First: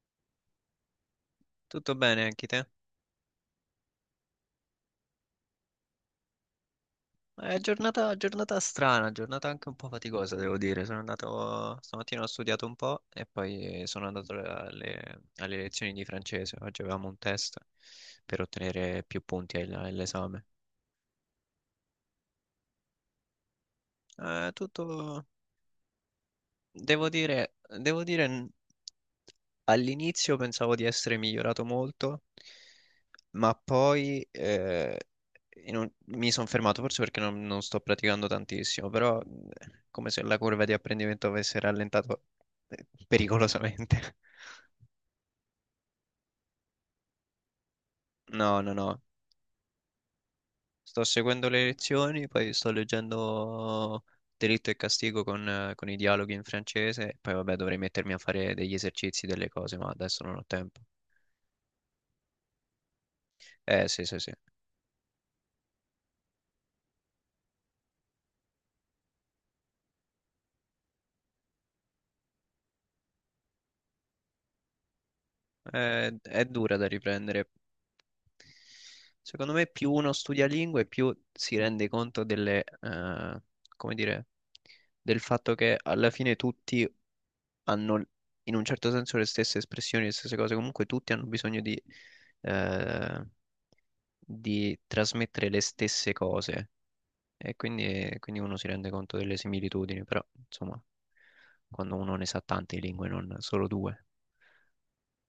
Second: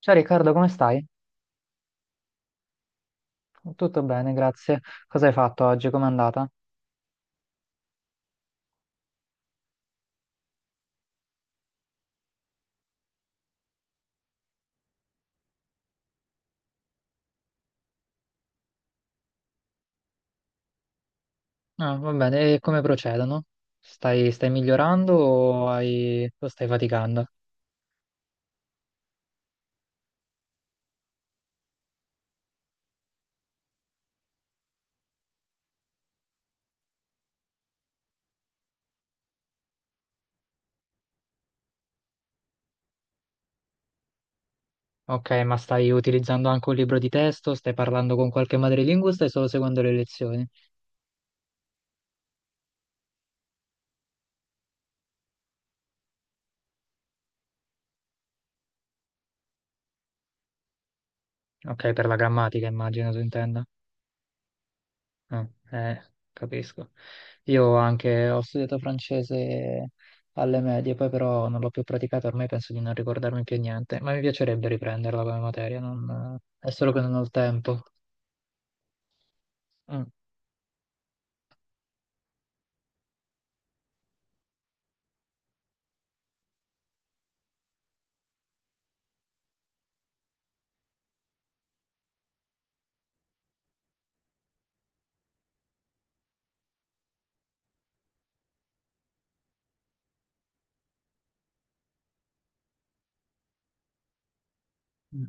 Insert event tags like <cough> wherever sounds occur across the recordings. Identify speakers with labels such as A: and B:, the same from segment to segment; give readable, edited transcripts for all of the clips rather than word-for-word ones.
A: Ciao Riccardo, come stai?
B: Tutto bene anche te?
A: Tutto bene, grazie. Cosa hai fatto oggi? Com'è andata?
B: È giornata, giornata strana, giornata anche un po' faticosa, devo dire. Sono andato, stamattina ho studiato un po' e poi sono andato alle lezioni di francese. Oggi avevamo un test per ottenere più punti all'esame.
A: Ah, va bene, e come procedono? Stai migliorando
B: Tutto,
A: o, o stai
B: Devo
A: faticando?
B: dire, devo dire, n- all'inizio pensavo di essere migliorato molto, ma poi mi sono fermato, forse perché non sto praticando tantissimo, però come se la curva di apprendimento avesse rallentato pericolosamente. <laughs>
A: Ok, ma stai utilizzando anche un libro di testo? Stai parlando con qualche
B: No, no, no.
A: madrelingua o stai solo seguendo le lezioni?
B: Sto seguendo le lezioni, poi sto leggendo Delitto e Castigo con i dialoghi in francese, poi vabbè dovrei mettermi a fare degli esercizi, delle cose, ma adesso non ho tempo.
A: Ok, per la grammatica immagino tu intenda.
B: Eh sì, sì, sì.
A: Mm, capisco. Io anche ho studiato francese alle medie, poi però non l'ho più praticato, ormai penso di non ricordarmi più niente, ma mi piacerebbe riprenderla come materia,
B: È
A: è
B: dura da
A: solo che non ho il
B: riprendere.
A: tempo.
B: Secondo me più
A: Mm,
B: uno studia lingue, più si rende conto come dire, del fatto che alla fine tutti hanno in un certo senso le stesse espressioni, le stesse cose. Comunque tutti hanno bisogno eh, di trasmettere le stesse cose. E quindi uno si rende conto delle similitudini, però insomma, quando uno ne sa tante lingue, non solo due.
A: mm.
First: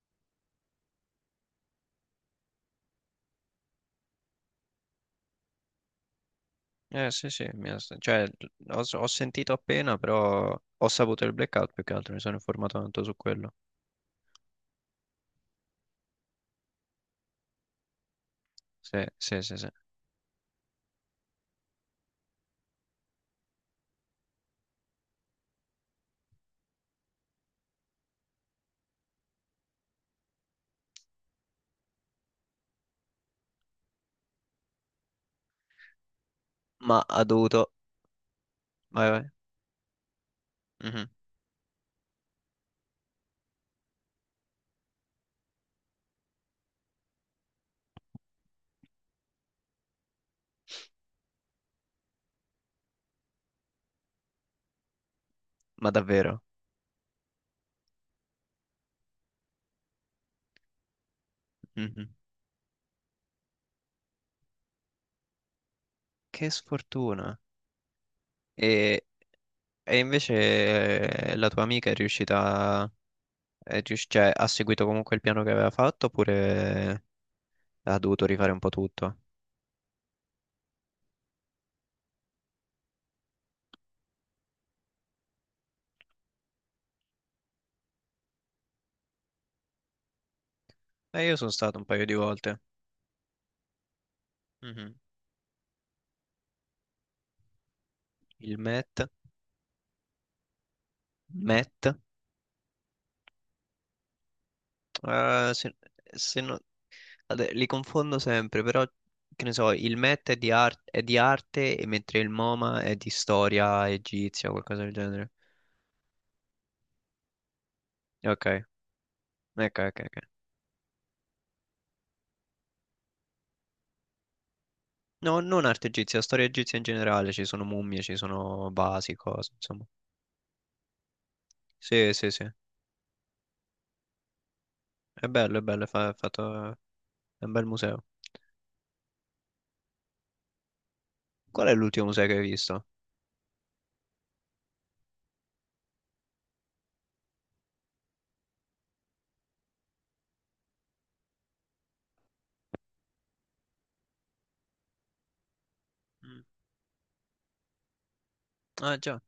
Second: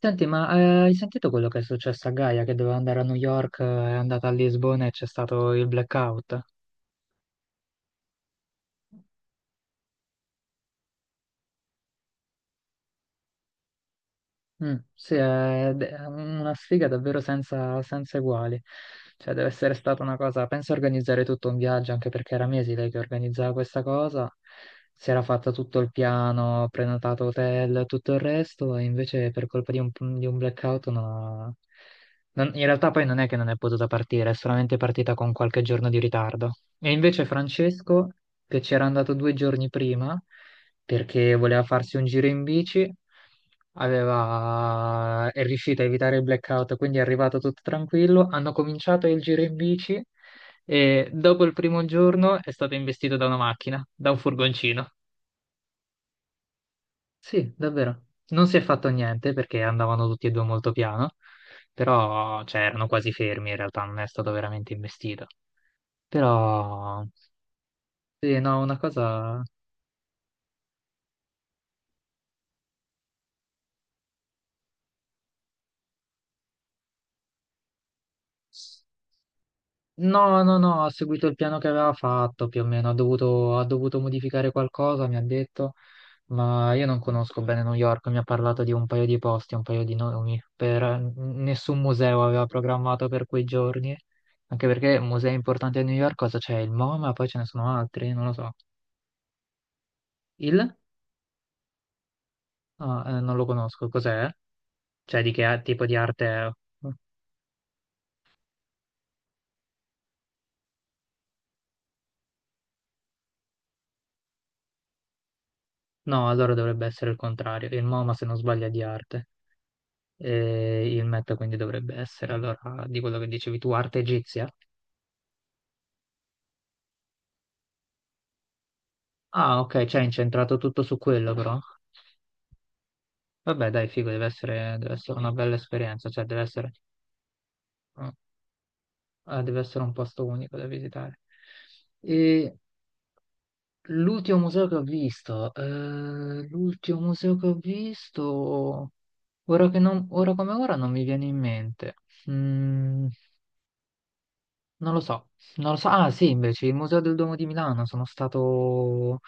A: Senti, ma hai sentito quello che è successo a Gaia che doveva andare a New York, è andata a Lisbona e c'è stato il blackout?
B: Eh sì sì, cioè, ho sentito appena, però ho saputo il blackout più che altro, mi sono informato tanto su quello.
A: Mm, sì, è una sfiga davvero senza, senza uguali.
B: Sì,
A: Cioè,
B: sì,
A: deve
B: sì, sì.
A: essere stata una cosa. Penso a organizzare tutto un viaggio, anche perché era mesi lei che organizzava questa cosa. Si era fatta tutto il piano, prenotato hotel, tutto il resto, e invece per colpa di un blackout non ha- non- in realtà poi non è che non è potuta partire, è solamente partita con qualche giorno di ritardo. E
B: Ma ha
A: invece
B: dovuto...
A: Francesco, che c'era
B: Vai,
A: andato
B: vai.
A: due giorni prima,
B: Mhm.
A: perché voleva farsi un giro in bici, è riuscito a evitare il blackout, quindi è arrivato tutto tranquillo. Hanno cominciato il giro in bici e dopo il primo giorno è stato investito da una macchina, da un furgoncino.
B: Ma davvero?
A: Sì, davvero. Non si è fatto niente perché andavano tutti e due molto piano,
B: Mhm.
A: però cioè, erano quasi fermi in realtà, non è stato veramente investito.
B: Che
A: Però
B: sfortuna.
A: sì, no, una
B: E,
A: cosa...
B: e invece la tua amica è riuscita... cioè, ha seguito comunque il piano che aveva fatto oppure ha dovuto rifare un po' tutto?
A: No, no, no, ha seguito il piano che aveva fatto più o meno, ha dovuto modificare qualcosa, mi ha detto. Ma io non conosco bene New York, mi ha parlato di un paio di posti, un paio di nomi,
B: Io sono stato
A: nessun
B: un paio di
A: museo aveva
B: volte.
A: programmato per quei giorni, anche
B: Mhm.
A: perché musei importanti a New York, cosa c'è? Il MoMA, poi ce ne sono altri, non lo so.
B: Il Met.
A: Il?
B: Met.
A: Ah, non lo conosco, cos'è? Cioè
B: Se,
A: tipo di arte
B: se
A: è?
B: no- Vabbè, li confondo sempre, però che ne so, il Met è è di arte, e mentre il MoMA è di storia egizia o qualcosa del genere.
A: No, allora dovrebbe essere il contrario, il MoMA se non
B: Ok,
A: sbaglio è di arte,
B: ok, ok, ok.
A: e il Met quindi dovrebbe essere, allora, di quello che dicevi tu, arte egizia?
B: No, non arte egizia, storia egizia in generale, ci sono mummie, ci sono vasi, cose,
A: Ah, ok,
B: insomma.
A: cioè è incentrato tutto su quello però.
B: Sì, sì, sì.
A: Vabbè, dai, figo, deve essere
B: È
A: una bella
B: bello, è bello,
A: esperienza,
B: è
A: cioè
B: fatto... è un bel museo.
A: eh, deve essere un posto unico da visitare.
B: Qual è l'ultimo museo che hai
A: E
B: visto?
A: l'ultimo museo che ho visto, ora come ora non mi viene in mente. Mm, non lo so, non lo so. Ah, sì,
B: Mm.
A: invece, il Museo del Duomo di Milano, sono
B: Ah,
A: stato...
B: già.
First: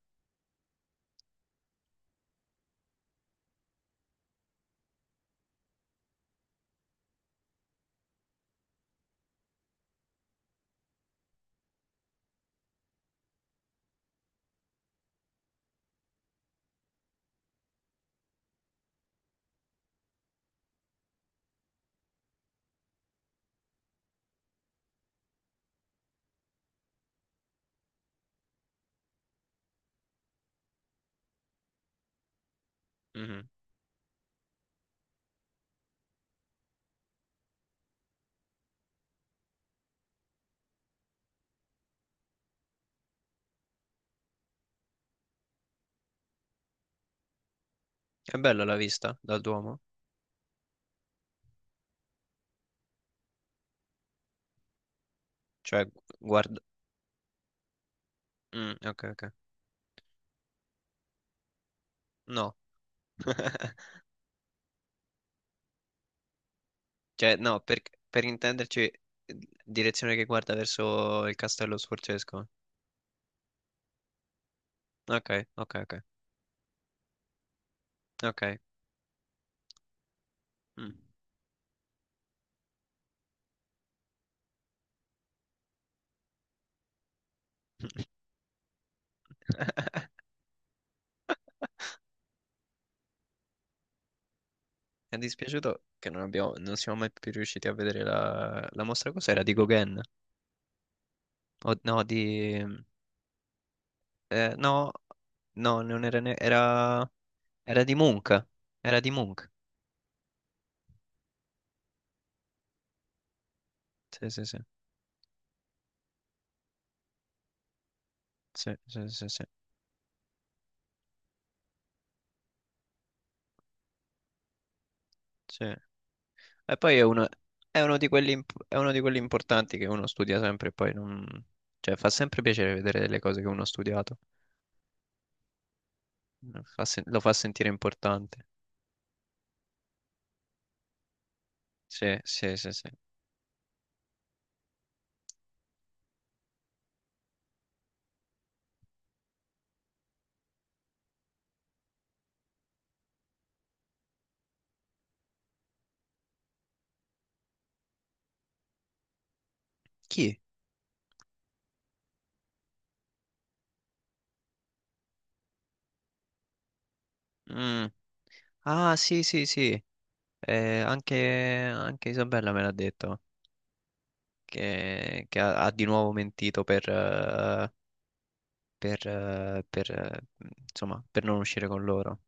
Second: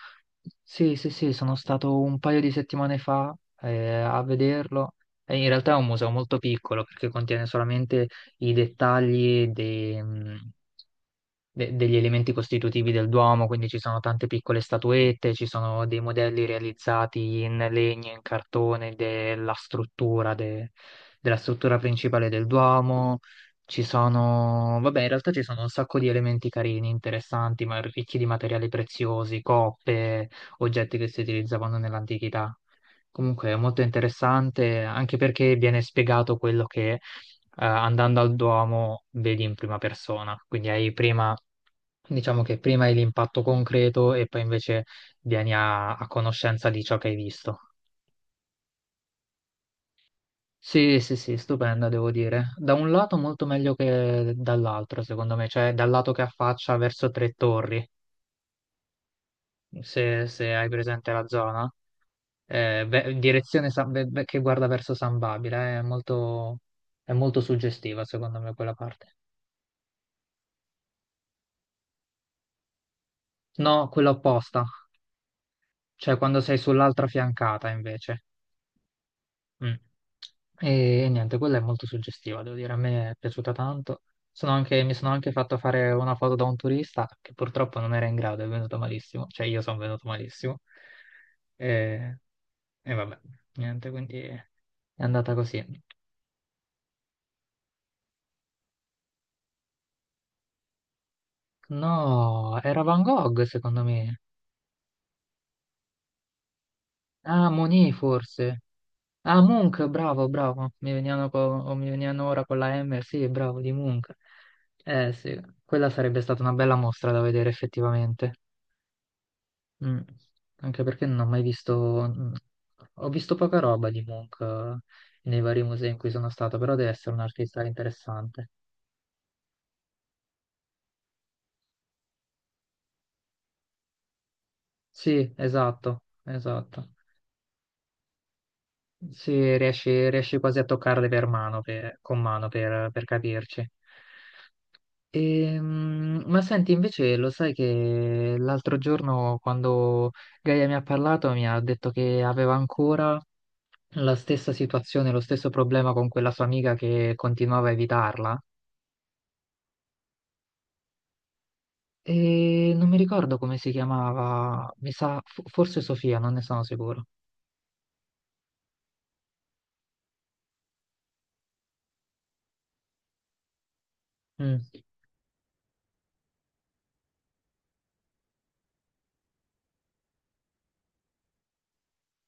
A: Sì, sì, sì, sono stato un paio di settimane fa a vederlo. E in realtà è un museo molto piccolo perché contiene solamente i dettagli degli elementi costitutivi del Duomo, quindi ci sono tante piccole statuette, ci sono dei modelli realizzati in legno, in cartone della struttura, della struttura principale del Duomo. Ci sono, vabbè, in realtà ci sono un sacco di elementi carini, interessanti, ma ricchi di materiali preziosi, coppe, oggetti che si utilizzavano nell'antichità.
B: Mhm.
A: Comunque è molto interessante, anche perché viene spiegato quello che andando al Duomo vedi in prima persona, quindi hai prima diciamo che prima hai l'impatto concreto e poi invece vieni a, a conoscenza di ciò che hai visto.
B: È bella la vista dal Duomo?
A: Sì, sì, sì, stupenda, devo dire. Da un lato molto meglio che dall'altro, secondo me, cioè dal lato che
B: Guarda...
A: affaccia verso Tre Torri,
B: Mm, ok, ok.
A: se, se hai presente la zona.
B: No.
A: Beh,
B: <laughs>
A: beh, beh, che guarda verso San Babila, è
B: Cioè,
A: molto
B: no,
A: suggestiva,
B: per
A: secondo me, quella
B: intenderci,
A: parte.
B: direzione che guarda verso il castello sforzesco.
A: No, quella opposta,
B: Ok, ok, ok,
A: cioè quando sei sull'altra fiancata, invece.
B: ok.
A: Mm. E
B: Mm.
A: niente, quella è molto suggestiva, devo dire, a me è piaciuta tanto. Mi sono anche fatto fare una foto da un turista che purtroppo non era in grado, è venuto malissimo, cioè io sono venuto
B: <laughs>
A: malissimo. E, e vabbè, niente, quindi è
B: Mi è
A: andata così.
B: dispiaciuto che non non siamo mai più riusciti a vedere la mostra. Cos'era? Di Gauguin? O, no, di...
A: No, era Van Gogh secondo me.
B: eh, no, no, non era, ne- era...
A: Ah,
B: Era
A: Monet
B: di Munch.
A: forse.
B: Era di
A: Ah,
B: Munch.
A: Munch, bravo, bravo. Mi venivano ora con la M, sì, bravo, di Munch.
B: Sì, sì, sì.
A: Eh sì, quella sarebbe stata una bella mostra da vedere effettivamente.
B: Sì, sì, sì, sì.
A: Mm. Anche perché non ho mai visto, mm, ho visto poca roba di Munch nei vari
B: Sì.
A: musei in
B: E
A: cui sono stato, però deve
B: poi è
A: essere un
B: uno,
A: artista interessante.
B: è uno di quelli importanti che uno studia sempre e poi non... Cioè, fa sempre piacere vedere le cose che uno ha studiato.
A: Sì, esatto, esatto.
B: Lo fa sentire importante.
A: Sì, riesci, riesci quasi a toccarle per mano,
B: Sì,
A: con mano
B: sì, sì, sì.
A: per capirci. Ma senti, invece lo sai che l'altro giorno quando Gaia mi ha parlato mi ha detto che aveva ancora la stessa situazione, lo stesso problema con quella sua amica che continuava a evitarla?
B: Chi?
A: E non mi ricordo come si chiamava, mi sa, forse Sofia, non ne sono sicuro.
B: Mm. Ah, sì, sì, sì. Anche Isabella me l'ha detto
A: Mm.
B: che ha di nuovo mentito per, eh, per, eh, insomma, per non uscire con loro.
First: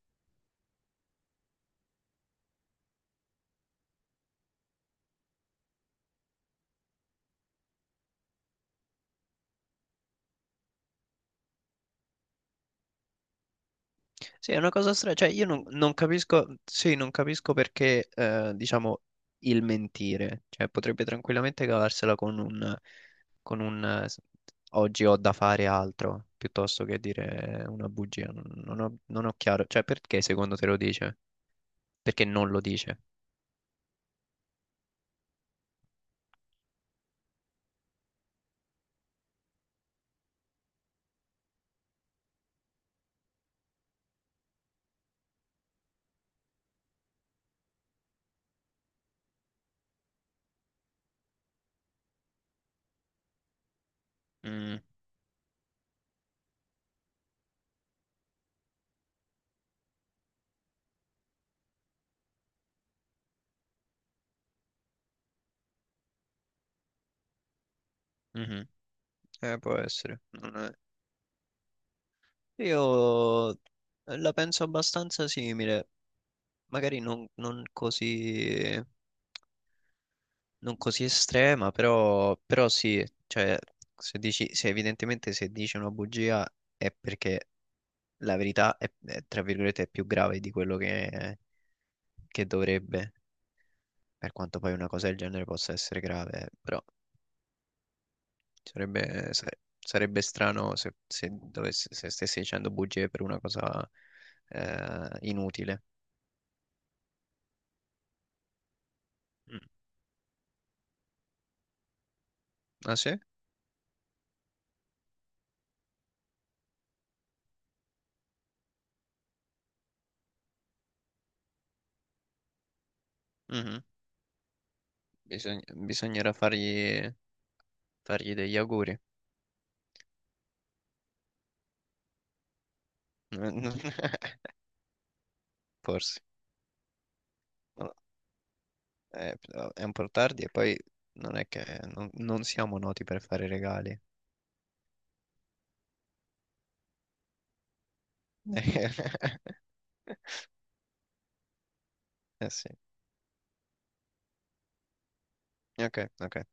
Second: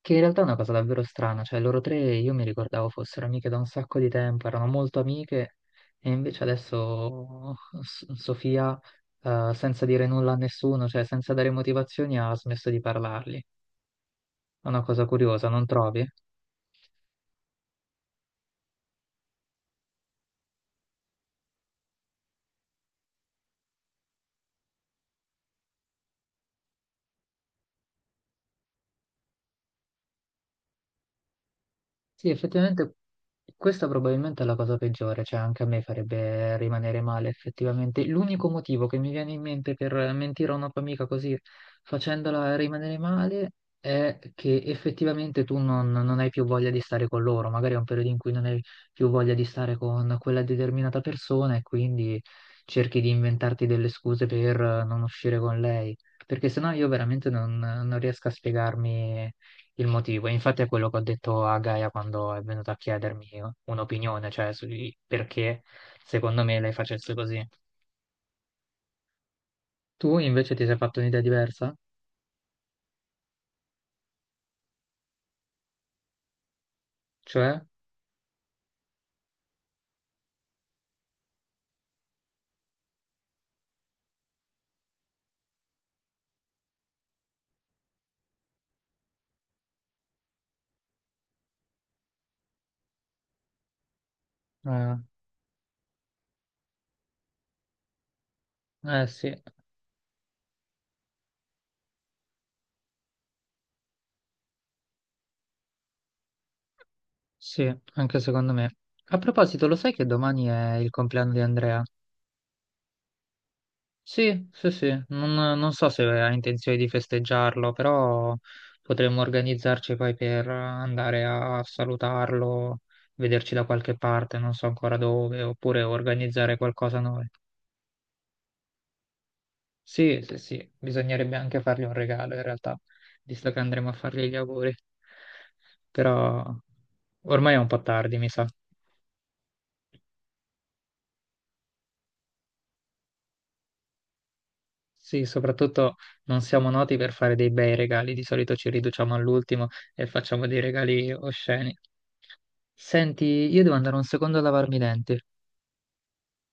A: Che in realtà è una cosa davvero strana, cioè loro tre io mi ricordavo fossero amiche da un sacco di tempo, erano molto amiche e invece adesso Sofia, senza dire nulla a nessuno, cioè senza dare motivazioni, ha smesso di parlargli.
B: Sì, è
A: È
B: una
A: una
B: cosa
A: cosa
B: strana, cioè io
A: curiosa, non
B: non
A: trovi?
B: capisco, sì, non capisco perché, diciamo, il mentire, cioè potrebbe tranquillamente cavarsela con un, con un eh, s- oggi ho da fare altro, piuttosto che dire una bugia, non ho chiaro, cioè perché secondo te lo dice? Perché
A: Sì,
B: non lo
A: effettivamente
B: dice?
A: questa probabilmente è la cosa peggiore, cioè anche a me farebbe rimanere male effettivamente. L'unico motivo che mi viene in mente per mentire a una tua amica così facendola rimanere male è che effettivamente tu non, non hai più voglia di stare con loro, magari è un periodo in cui non hai più voglia di stare con quella determinata persona e quindi cerchi di inventarti delle scuse per
B: Mm,
A: non uscire con lei, perché sennò io veramente non riesco a spiegarmi il motivo. E infatti è quello che ho detto a Gaia quando è venuto a chiedermi un'opinione, cioè sui perché secondo me lei facesse così.
B: mhm. Può
A: Tu
B: essere.
A: invece
B: Non
A: ti
B: è-
A: sei fatto un'idea diversa?
B: Io la penso abbastanza simile, magari
A: Cioè?
B: non così... non così estrema, però, però sì, cioè, se dici, se evidentemente se dici una bugia è perché la verità è, tra virgolette, è più grave di quello che dovrebbe, per quanto poi una
A: Eh,
B: cosa del genere possa essere grave, però sarebbe,
A: sì,
B: sa- sarebbe strano se stessi dicendo bugie per una cosa inutile.
A: sì, anche secondo me. A
B: Mm.
A: proposito, lo sai che domani è il compleanno di Andrea?
B: Ah sì?
A: Sì, sì, sì, non, non so se ha intenzione di festeggiarlo, però potremmo organizzarci poi per andare a salutarlo, vederci da
B: Mhm.
A: qualche parte, non so ancora dove, oppure
B: Bisognerà
A: organizzare qualcosa noi.
B: fargli degli auguri.
A: Sì, sì, sì, bisognerebbe anche fargli un regalo in realtà, visto che andremo a fargli gli
B: <laughs>
A: auguri,
B: Forse.
A: però ormai è un po'
B: Non
A: tardi, mi sa.
B: Però è un po' tardi e poi non è che non siamo noti per fare regali.
A: Sì, soprattutto non siamo noti per fare dei bei regali, di solito ci riduciamo
B: <laughs>
A: all'ultimo e facciamo dei regali osceni.
B: Eh sì,
A: Senti, io devo andare un secondo a lavarmi i denti.
B: ok, ok.